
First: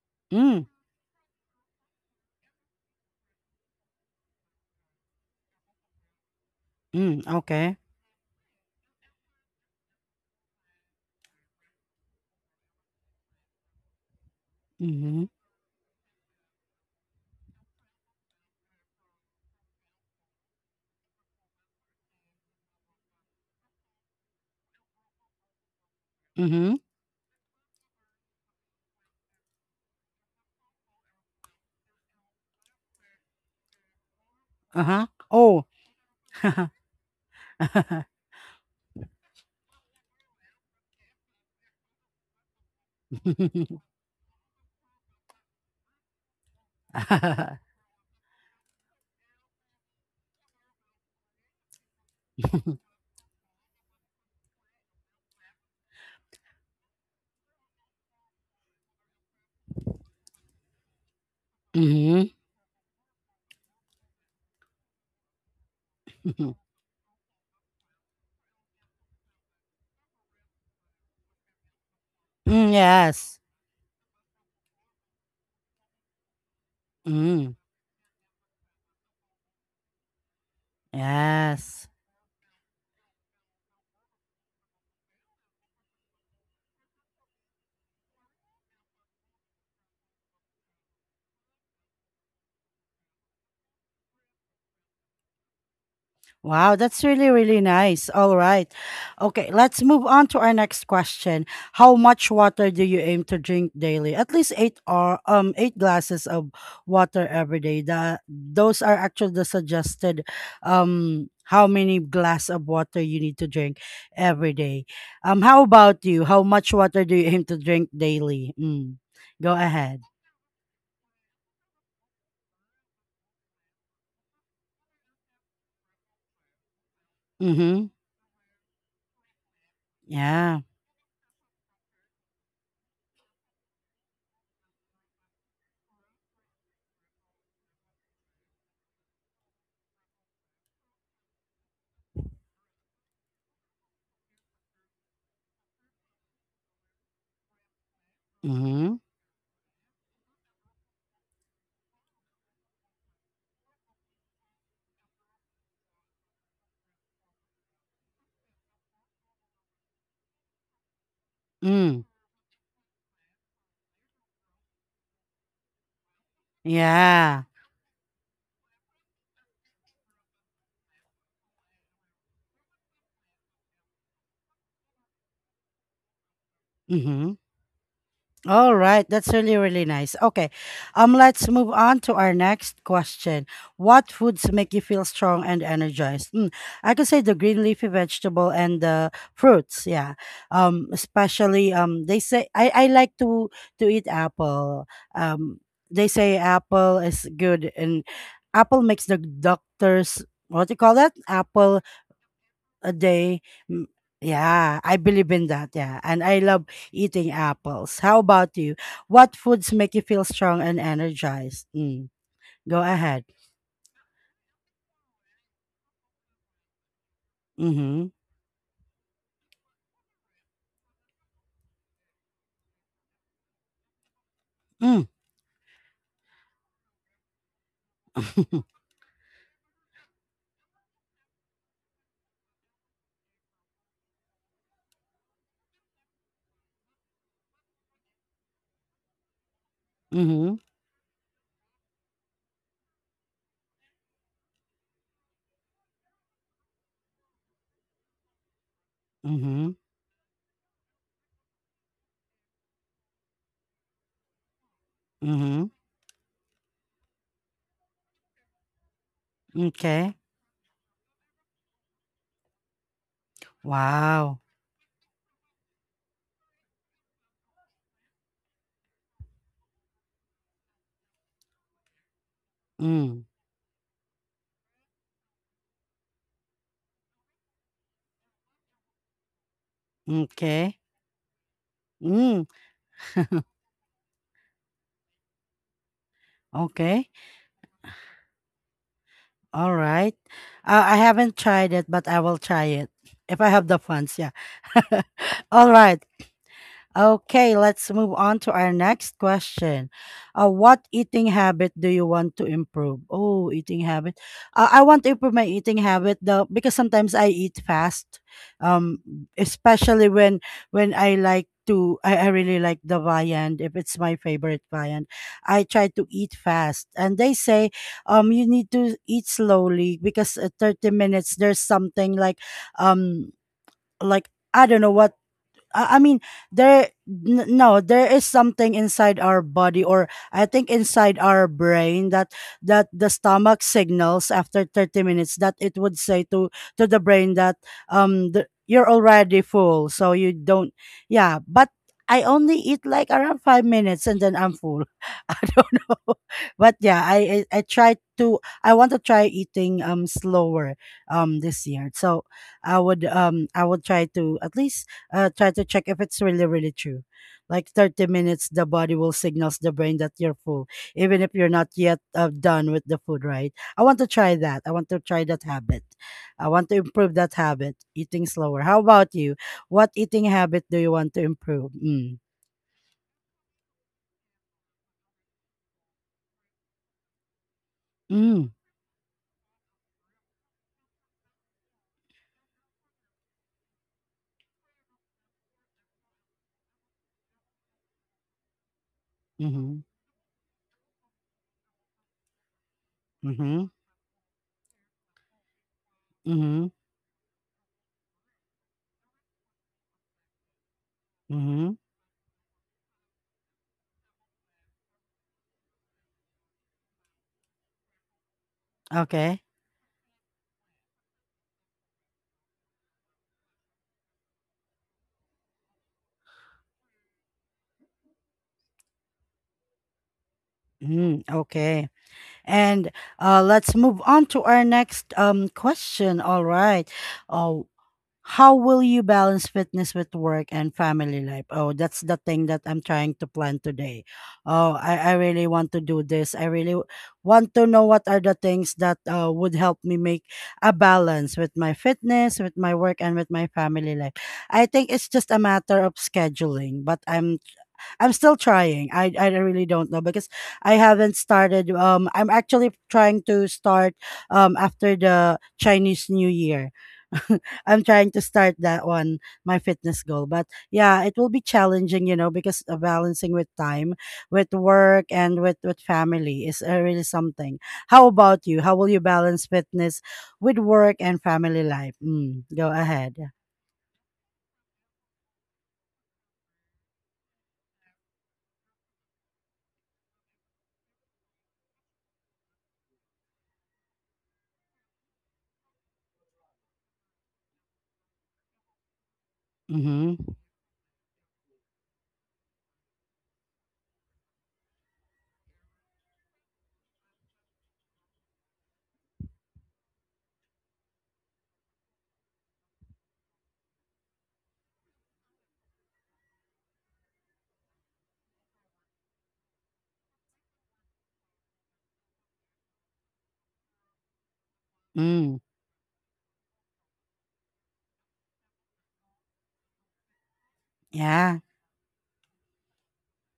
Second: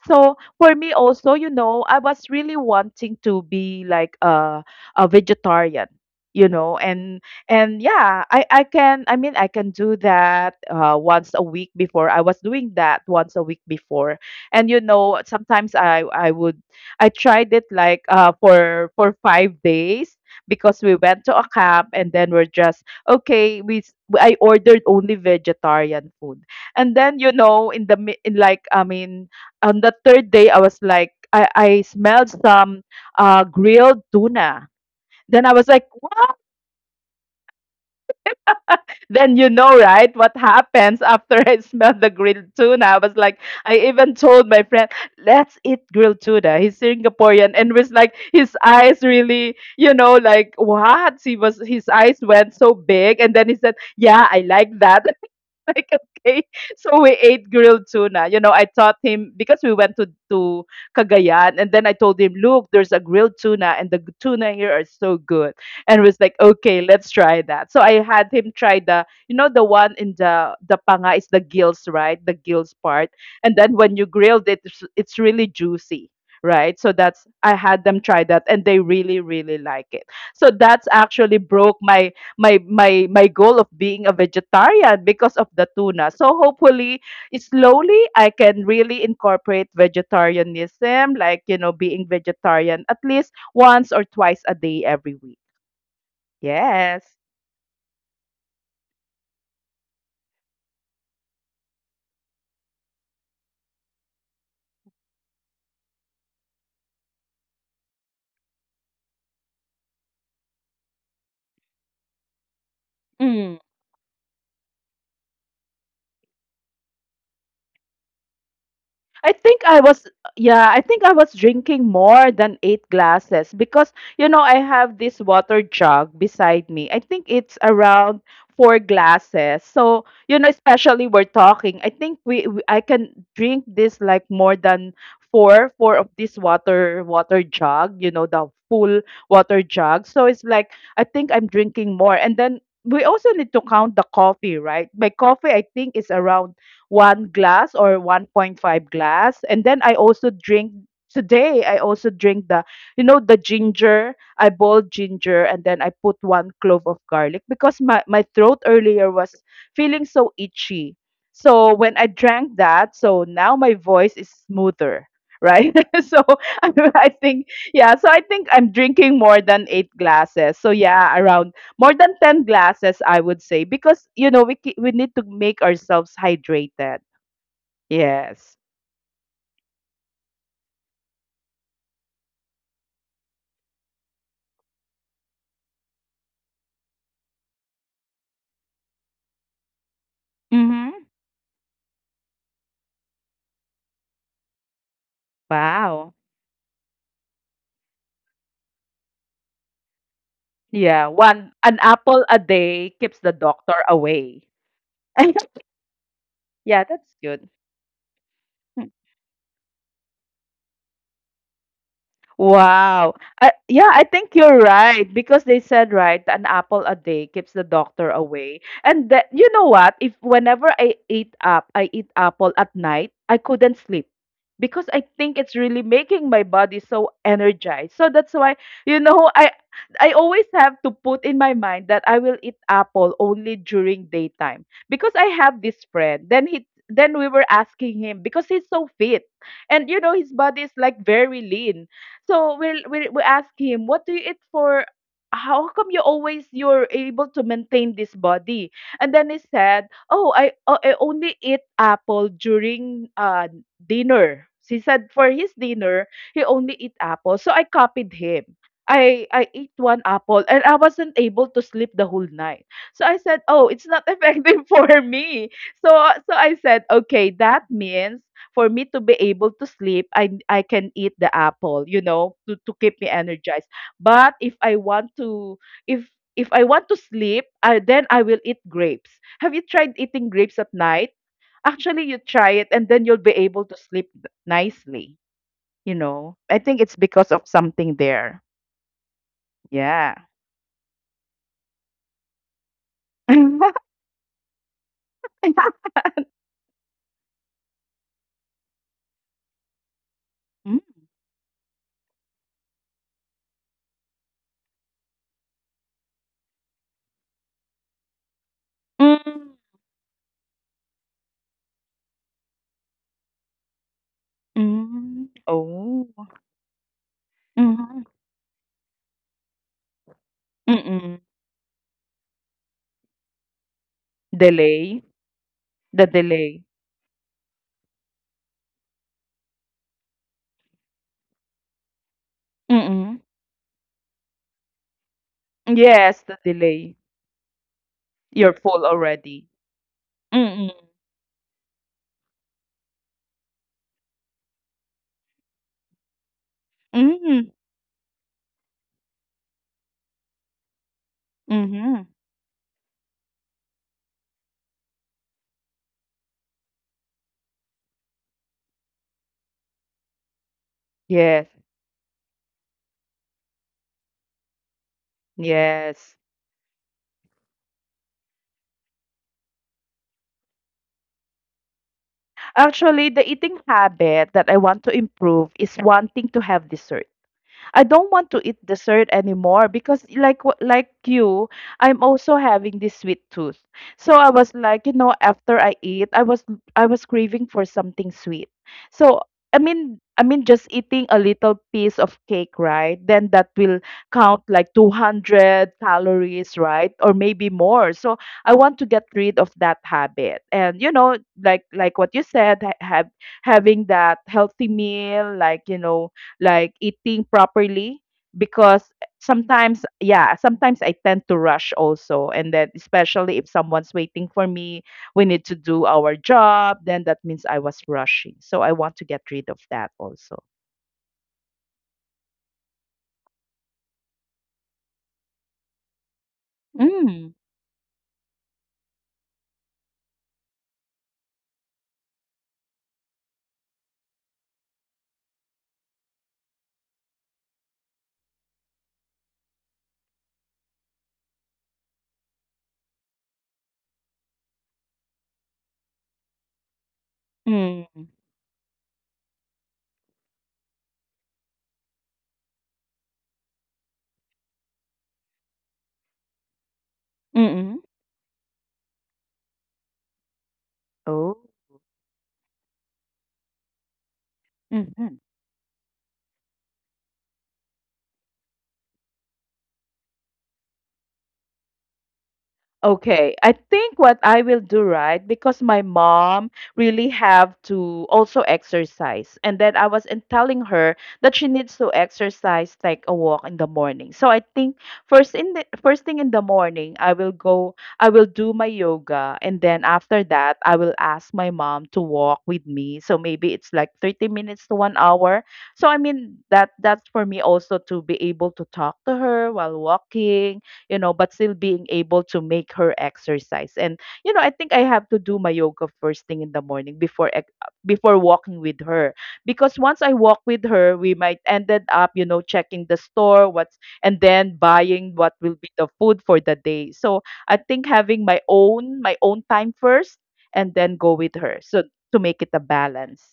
Speaker 2: So
Speaker 1: Mm.
Speaker 2: for me also, you know, I was really wanting to be like a a vegetarian, you know,
Speaker 1: Mm.
Speaker 2: and
Speaker 1: Okay.
Speaker 2: and yeah i i can, i mean i can do that uh once a week. Before I was doing that once a week. Before and you know,
Speaker 1: Mm-hmm.
Speaker 2: sometimes i i would, I tried it like uh for for five days because we went to a camp, and then we're just okay, we s- I ordered only vegetarian food.
Speaker 1: Mm-hmm.
Speaker 2: And then you know, in the mi- in like I mean on the third day I was like, i i smelled some uh grilled tuna.
Speaker 1: Uh-huh.
Speaker 2: Then I
Speaker 1: Oh.
Speaker 2: was like, then you know, right, what happens after I smelled the grilled tuna. I was like, I even told my friend, let's eat grilled tuna. He's Singaporean
Speaker 1: Mhm.
Speaker 2: and was like, his eyes really, you know, like what? He was his eyes went so big, and then he said, yeah, I like that. Like, okay, so we ate grilled tuna. You know, I taught him because we went to to Cagayan, and then I told him, look, there's a grilled tuna and the g- tuna here are so good. And was like, okay, let's try that. So I had him try the, you know, the one in the the panga is the gills, right? The gills part.
Speaker 1: yes.
Speaker 2: And then when you grilled it, it's, it's really juicy, right? So that's,
Speaker 1: Mm,
Speaker 2: I had them try that, and they really really like it. So that's actually broke
Speaker 1: yes.
Speaker 2: my my my my goal of being a vegetarian because of the tuna. So hopefully, slowly I can really incorporate vegetarianism, like you know, being vegetarian at least once or twice a day every week.
Speaker 1: Wow, that's
Speaker 2: Yes.
Speaker 1: really, really nice. All right. Okay, let's move on to our next question. How much water do you aim to drink daily? At least eight or um eight glasses of water every day. The, those are actually the suggested um how many glass of water you need to
Speaker 2: Mm.
Speaker 1: drink every day. Um, how about you? How much water do you aim to drink daily? Mm.
Speaker 2: I
Speaker 1: Go
Speaker 2: think I
Speaker 1: ahead.
Speaker 2: was, yeah, I think I was drinking more than eight glasses because you know, I have this water jug beside me. I think it's
Speaker 1: Mm-hmm.
Speaker 2: around four glasses. So you know,
Speaker 1: Yeah.
Speaker 2: especially we're talking, I think we, we I can drink this like more than four four of this water water jug, you know, the full water jug. So it's like, I think I'm drinking more. And then we also need to count the coffee, right? My coffee I think is around one glass or one point five
Speaker 1: Mm-hmm.
Speaker 2: glass. And then I also drink, today I also drink the, you know, the ginger. I boiled ginger and then I put one clove of garlic because my, my throat earlier was feeling so itchy. So when
Speaker 1: Mm.
Speaker 2: I drank that, so now my voice is smoother. Right. So I, I
Speaker 1: Yeah.
Speaker 2: think, yeah. So I think I'm drinking more than eight glasses. So yeah, around more than ten glasses, I would say, because you know, we ki- we need to make ourselves hydrated.
Speaker 1: Mm-hmm.
Speaker 2: Yes.
Speaker 1: All right, that's really, really nice. Okay, um, let's move on to our next question. What foods make you feel strong and energized? Mm, I could say the green leafy vegetable and the fruits. Yeah, um,
Speaker 2: Mhm.
Speaker 1: especially um, they say I, I like to to eat apple. Um, they
Speaker 2: Wow.
Speaker 1: say apple is good, and apple makes the doctors, what do you call
Speaker 2: Yeah,
Speaker 1: that?
Speaker 2: one, an
Speaker 1: Apple
Speaker 2: apple a day
Speaker 1: a
Speaker 2: keeps the
Speaker 1: day.
Speaker 2: doctor
Speaker 1: Mm,
Speaker 2: away.
Speaker 1: yeah, I believe in that. Yeah. And I love
Speaker 2: Yeah, that's
Speaker 1: eating
Speaker 2: good.
Speaker 1: apples. How about you? What foods make you feel strong and energized? Mm. Go
Speaker 2: Wow.
Speaker 1: ahead.
Speaker 2: Uh, yeah, I think you're right, because they said, right, an apple a day keeps the
Speaker 1: Mm-hmm.
Speaker 2: doctor away. And that, you know what, if whenever I eat up, I eat apple at night, I couldn't sleep because
Speaker 1: Mm.
Speaker 2: I think it's really making my body so energized. So that's why, you know, I I always have to put in my mind that I will eat apple only during daytime. Because I have this friend. Then he then we were asking him because he's so fit, and you know, his
Speaker 1: mm-hmm.
Speaker 2: body is like very lean. So we'll, we'll we ask him, what do you eat for? How come you always, you're able to maintain this body? And then he
Speaker 1: Mm-hmm.
Speaker 2: said, oh, I oh, I only eat apple during uh dinner. He said for his
Speaker 1: Mm-hmm.
Speaker 2: dinner he only eat apple. So I copied him. I I eat one
Speaker 1: Okay.
Speaker 2: apple and I wasn't able to sleep the whole night. So I said, "Oh, it's not
Speaker 1: Wow.
Speaker 2: effective for me." So, so I said, okay, that means for me to be able to sleep, I I can eat the apple, you know, to to keep me
Speaker 1: Mm.
Speaker 2: energized. But if I want to, if if I want to sleep, I, then I will eat grapes. Have you tried eating grapes at
Speaker 1: Okay.
Speaker 2: night? Actually, you
Speaker 1: Mm.
Speaker 2: try it and then you'll be able to sleep nicely, you know. I think it's
Speaker 1: Okay.
Speaker 2: because of something there.
Speaker 1: All right.
Speaker 2: Yeah.
Speaker 1: Uh, I haven't tried it, but I will try it if I have the funds. Yeah. All right. Okay, let's move on to our next question. Uh,
Speaker 2: Mm,
Speaker 1: what eating habit do you want to improve? Oh, eating habit. Uh, I want to improve my eating habit though, because sometimes I eat fast. Um,
Speaker 2: mm,
Speaker 1: especially when when I like to, I, I really like the viand. If it's my favorite viand,
Speaker 2: mm.
Speaker 1: I try to
Speaker 2: Oh.
Speaker 1: eat fast. And they say,
Speaker 2: Mm-hmm.
Speaker 1: um, you need to eat slowly because at thirty
Speaker 2: Mm-mm.
Speaker 1: minutes there's something like, um, like I don't know
Speaker 2: Delay.
Speaker 1: what I I
Speaker 2: The
Speaker 1: mean,
Speaker 2: delay.
Speaker 1: there n- no, there is something inside our body, or I think inside our brain that that the
Speaker 2: Mm-mm.
Speaker 1: stomach signals after thirty minutes that it would
Speaker 2: Yes,
Speaker 1: say
Speaker 2: the
Speaker 1: to to
Speaker 2: delay.
Speaker 1: the brain that um the,
Speaker 2: You're full
Speaker 1: you're already
Speaker 2: already.
Speaker 1: full, so you
Speaker 2: Mm-mm.
Speaker 1: don't. Yeah, but I only eat like around five minutes and then I'm full. I don't know, but yeah, I
Speaker 2: Mm-hmm.
Speaker 1: I, I try to. I want to try eating um slower um this year,
Speaker 2: Mm-hmm.
Speaker 1: so. I would um I would try to at least uh, try to check if it's really, really true. Like thirty minutes, the body will signals the brain that you're full, even if you're
Speaker 2: Yes.
Speaker 1: not yet uh, done with the food, right? I want to try that. I want to try that habit.
Speaker 2: Yes.
Speaker 1: I want to improve that habit, eating slower. How about you? What eating habit do you want to improve? Mm.
Speaker 2: Actually, the eating habit that I want to improve is wanting to have dessert. I don't want to
Speaker 1: Mm.
Speaker 2: eat dessert anymore, because like wh- like you, I'm also having this sweet tooth. So I was like, you know, after I eat, I was I was craving for something sweet. So I
Speaker 1: Mm-hmm.
Speaker 2: mean I mean just eating a little piece of cake, right? Then that
Speaker 1: Mm-hmm.
Speaker 2: will count like two hundred calories,
Speaker 1: Mm-hmm.
Speaker 2: right? Or maybe more. So I want to get rid of that habit. And you know, like
Speaker 1: Mm-hmm.
Speaker 2: like what you said, ha- have, having that healthy meal, like you know, like eating properly, because
Speaker 1: Okay.
Speaker 2: sometimes yeah sometimes I tend to rush also. And then especially if someone's waiting for me, we need to do our job, then that means I was rushing. So I want to get rid of that also.
Speaker 1: Mm, okay. And uh, let's move on to our next um, question. All right.
Speaker 2: Mm.
Speaker 1: Uh, How will you balance fitness with work and family life? Oh, that's the thing that I'm trying to plan today. Oh, I, I really want to do this. I really w- want to know what are the things that uh, would help me make a balance with my fitness, with my work, and with my family life. I think it's just a matter of scheduling, but I'm
Speaker 2: Mm.
Speaker 1: I'm still trying. I I really don't know because I haven't started. Um, I'm actually trying to start. Um, after the Chinese New Year,
Speaker 2: Mm.
Speaker 1: I'm trying to start that one, my fitness goal. But yeah, it will
Speaker 2: Oh.
Speaker 1: be challenging, you know, because uh, balancing with time, with work,
Speaker 2: Mm.
Speaker 1: and with with family is uh, really something. How about you? How will you balance fitness with work and family life? Mm, go ahead.
Speaker 2: Okay, I think what I will do, right, because my mom really have to also exercise, and then I was in telling her that she needs to exercise like a walk in the morning. So I think first in the first thing in the morning, I will go, I will do my yoga, and then after
Speaker 1: Mm-hmm.
Speaker 2: that, I will ask my mom to walk with me. So maybe it's like thirty minutes to one hour. So I mean that that's for me also to be able to talk to her while walking, you know, but still being able to make her exercise. And you know, I think I have to do my yoga first thing in the morning before ex- before walking with her, because once I walk with her, we might ended up, you know, checking the store what's, and then buying what
Speaker 1: Mm,
Speaker 2: will be the food for the day. So I think having my own my own time first and then go
Speaker 1: yeah.
Speaker 2: with her. So to make it a balance.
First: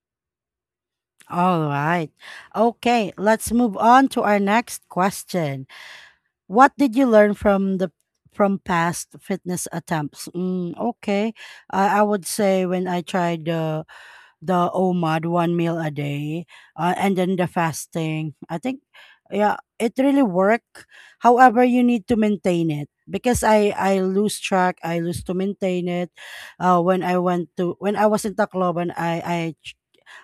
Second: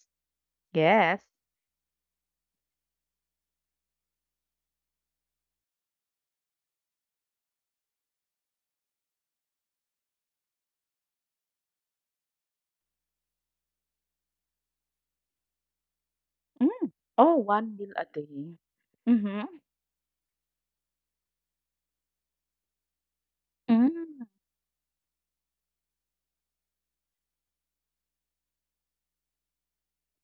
Speaker 2: Yes.
Speaker 1: All right. Okay, let's move on to our next question. What did you learn from the from past fitness attempts? Mm, okay. I I would say when I tried the the O M A D, one meal a day,
Speaker 2: Mm.
Speaker 1: uh, and
Speaker 2: Oh,
Speaker 1: then the
Speaker 2: one meal a
Speaker 1: fasting,
Speaker 2: day.
Speaker 1: I think
Speaker 2: Mm-hmm.
Speaker 1: yeah, it really worked. However, you need to maintain it because I I
Speaker 2: Mm.
Speaker 1: lose track. I lose to maintain it. Uh, when I went to when I was in Tacloban, I I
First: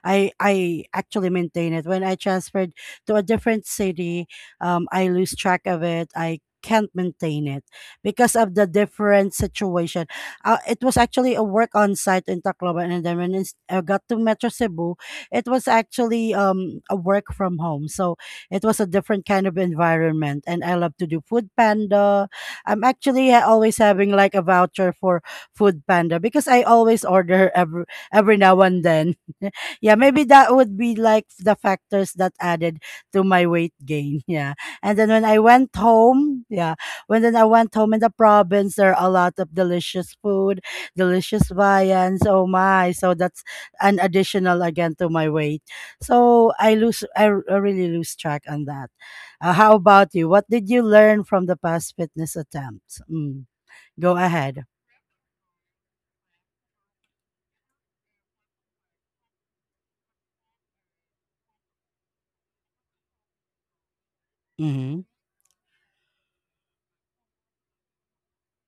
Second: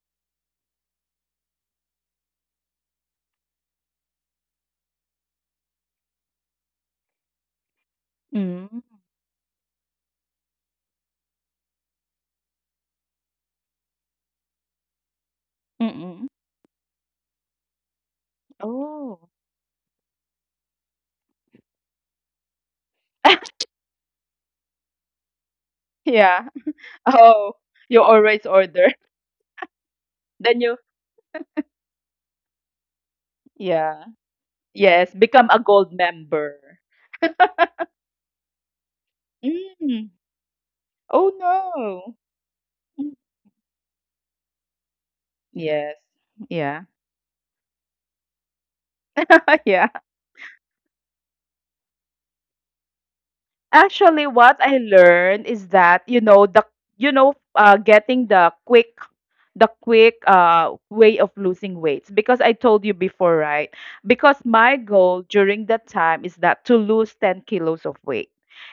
Speaker 1: I I actually maintain it. When I transferred to a different city, um, I lose track of it. I can't maintain it because of the
Speaker 2: Mm.
Speaker 1: different situation. Uh, it was actually a work on site in Tacloban, and then when it's- I got to Metro Cebu, it was
Speaker 2: Mm-mm.
Speaker 1: actually um a work from home. So it was a different
Speaker 2: Oh.
Speaker 1: kind of environment, and I love to do Food Panda. I'm actually ha- always having like a voucher for Food Panda,
Speaker 2: Yeah.
Speaker 1: because I always
Speaker 2: Oh,
Speaker 1: order every
Speaker 2: you
Speaker 1: every
Speaker 2: always
Speaker 1: now and
Speaker 2: order.
Speaker 1: then. Yeah, maybe that
Speaker 2: Then you,
Speaker 1: would be like the factors that added to my weight
Speaker 2: yeah.
Speaker 1: gain. Yeah. And then
Speaker 2: Yes,
Speaker 1: when I
Speaker 2: become a
Speaker 1: went
Speaker 2: gold
Speaker 1: home, yeah,
Speaker 2: member.
Speaker 1: when then I went home in the province, there are a lot of
Speaker 2: Mm.
Speaker 1: delicious food,
Speaker 2: Oh
Speaker 1: delicious
Speaker 2: no.
Speaker 1: viands. Oh my.
Speaker 2: Mm.
Speaker 1: So that's an additional again to my weight.
Speaker 2: Yes.
Speaker 1: So I
Speaker 2: Yeah.
Speaker 1: lose, I, r- I really lose track on that. Uh, how
Speaker 2: Yeah.
Speaker 1: about you? What did you learn from the past fitness attempts? Mm. Go
Speaker 2: Actually, what
Speaker 1: ahead.
Speaker 2: I learned is that, you know, the you know, uh, getting the quick, the quick uh way of losing weights, because I told you before, right? Because my
Speaker 1: Mm-hmm.
Speaker 2: goal during that time is that to lose ten kilos of weight.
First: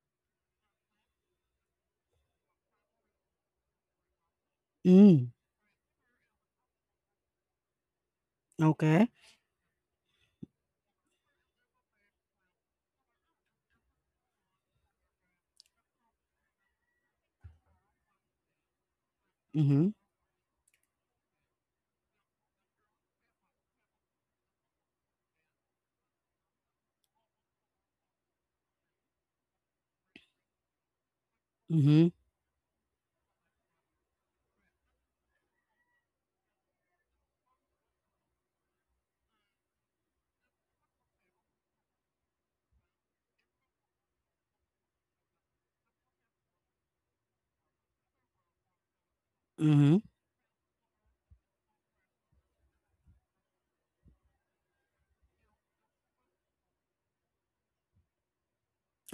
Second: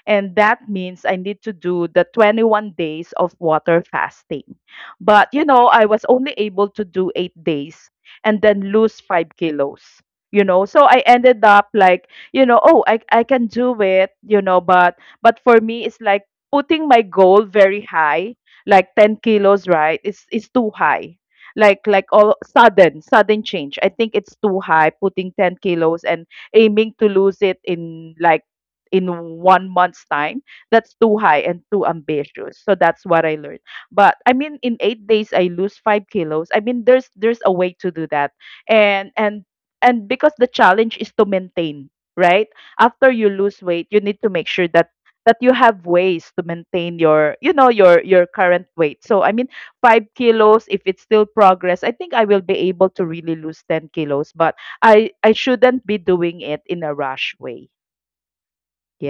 Speaker 2: And that means I need to do the twenty-one days of water fasting.
Speaker 1: Mm.
Speaker 2: But you know, I was only able to do eight days and then lose
Speaker 1: Okay.
Speaker 2: five kilos. You know, so I ended up like, you know, oh i i can do it, you know. but but for me it's like putting my goal very high, like ten kilos,
Speaker 1: Mm-hmm.
Speaker 2: right? It's it's too high. like like all sudden sudden change, I think it's too high, putting ten kilos and aiming to lose it in like, in one month's time. That's too high and too
Speaker 1: Mm-hmm.
Speaker 2: ambitious. So that's what I learned. But I mean, in eight days I lose five kilos. I mean, there's there's a way to do that. And and and because the challenge is to maintain, right? After you lose weight, you need to make sure that that you have ways to maintain your, you know, your your current weight. So I mean,
Speaker 1: Mm-hmm.
Speaker 2: five kilos, if it's still progress, I think I will be able to really lose ten kilos, but I I shouldn't be doing it in a rush way.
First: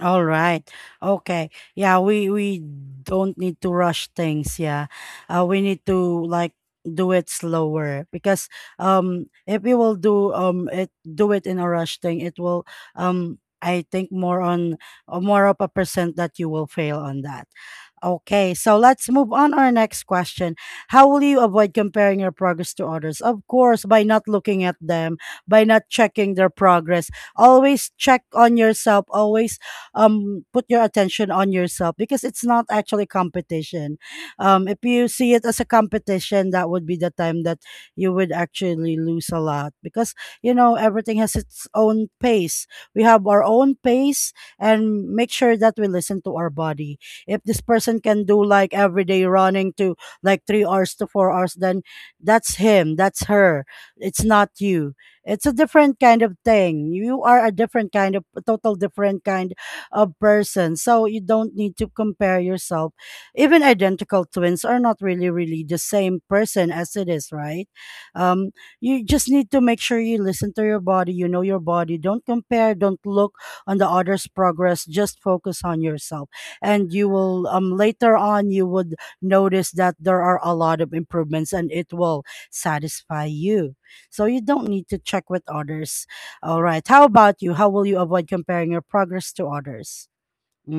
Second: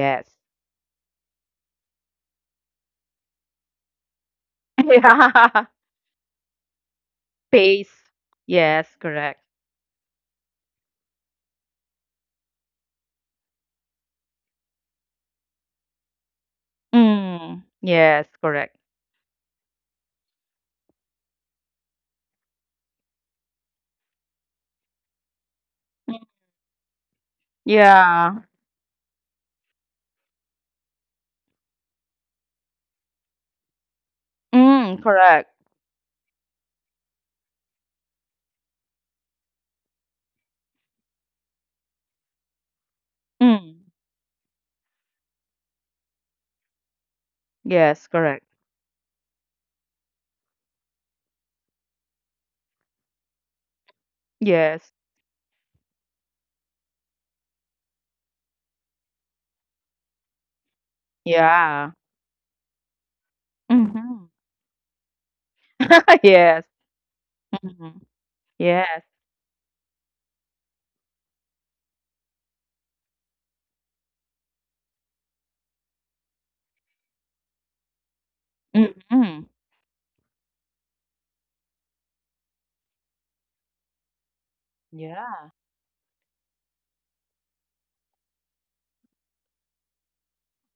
Speaker 1: All right. Okay. Yeah, we we don't need to rush things, yeah. Uh, we
Speaker 2: Yeah.
Speaker 1: need to like do it slower,
Speaker 2: Pace.
Speaker 1: because
Speaker 2: Yes,
Speaker 1: um
Speaker 2: correct.
Speaker 1: if we will do um it do it in a rush thing, it will um I think more on uh, more of a percent that you will fail on that.
Speaker 2: Mm. Yes,
Speaker 1: Okay,
Speaker 2: correct.
Speaker 1: so let's move on our next question. How will you avoid comparing your progress to others? Of course, by not looking at them, by not
Speaker 2: Mm.
Speaker 1: checking their progress. Always check
Speaker 2: Yeah.
Speaker 1: on yourself, always um put your attention on yourself, because it's not actually competition. Um, if
Speaker 2: Mm,
Speaker 1: you see it
Speaker 2: correct.
Speaker 1: as a competition, that would be the time that you would actually lose a lot, because you know everything has its own pace. We have our own
Speaker 2: Mm.
Speaker 1: pace, and make sure that we listen to our body. If this person
Speaker 2: Yes,
Speaker 1: can
Speaker 2: correct.
Speaker 1: do like everyday running to like three hours to four hours, then that's him, that's her. It's not
Speaker 2: Yes.
Speaker 1: you. It's a different kind of thing. You are a different kind of, a total different kind a person. So you don't need to
Speaker 2: Yeah.
Speaker 1: compare yourself. Even
Speaker 2: Hmm.
Speaker 1: identical twins are not really, really the same
Speaker 2: Yes.
Speaker 1: person as it is, right?
Speaker 2: Mhm.
Speaker 1: Um,
Speaker 2: Yes.
Speaker 1: you just need to make sure you listen to your body, you know your body. Don't compare, don't look on the other's progress, just focus on yourself. And you will, um, later on, you would
Speaker 2: Mhm.
Speaker 1: notice that there are a lot of improvements and it will satisfy you. So you don't need to check with
Speaker 2: Yeah.
Speaker 1: others. All right. How about you? How will you avoid comparing your progress to others?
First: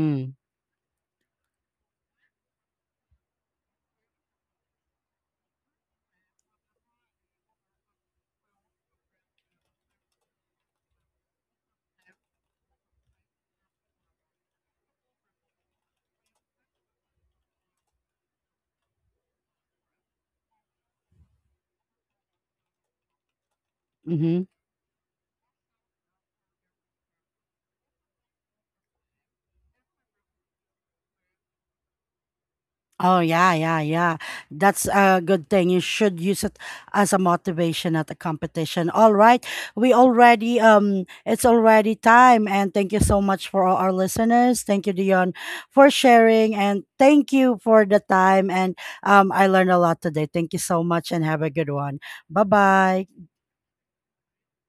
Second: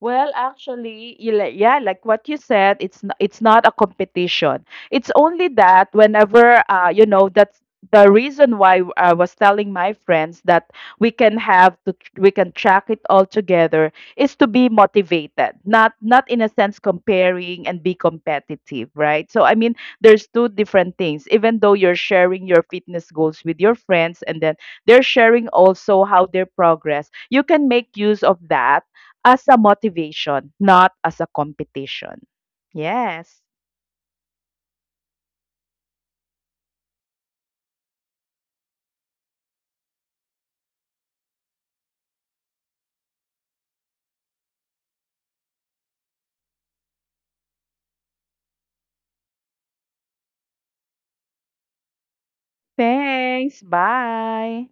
Speaker 2: Well, actually, you li- yeah, like what you said, it's n- it's not a competition. It's only that whenever uh, you know, that's the reason why I was telling my friends that we can have to tr- we can track it all together, is to be motivated, not, not in a sense comparing and be competitive, right? So I mean, there's two different things. Even though you're sharing your fitness goals with your friends, and
Speaker 1: Mm-hmm.
Speaker 2: then they're sharing also how their progress, you can make use of that as a motivation, not as a competition.
Speaker 1: Oh
Speaker 2: Yes.
Speaker 1: yeah, yeah, yeah. That's a good thing. You should use it as a motivation at the competition. All right. We already um it's already time, and thank you so much for all our listeners. Thank you, Dion, for sharing, and thank you for the time, and um I learned a lot today. Thank you so much and have a good one. Bye-bye.
Speaker 2: Thanks. Bye.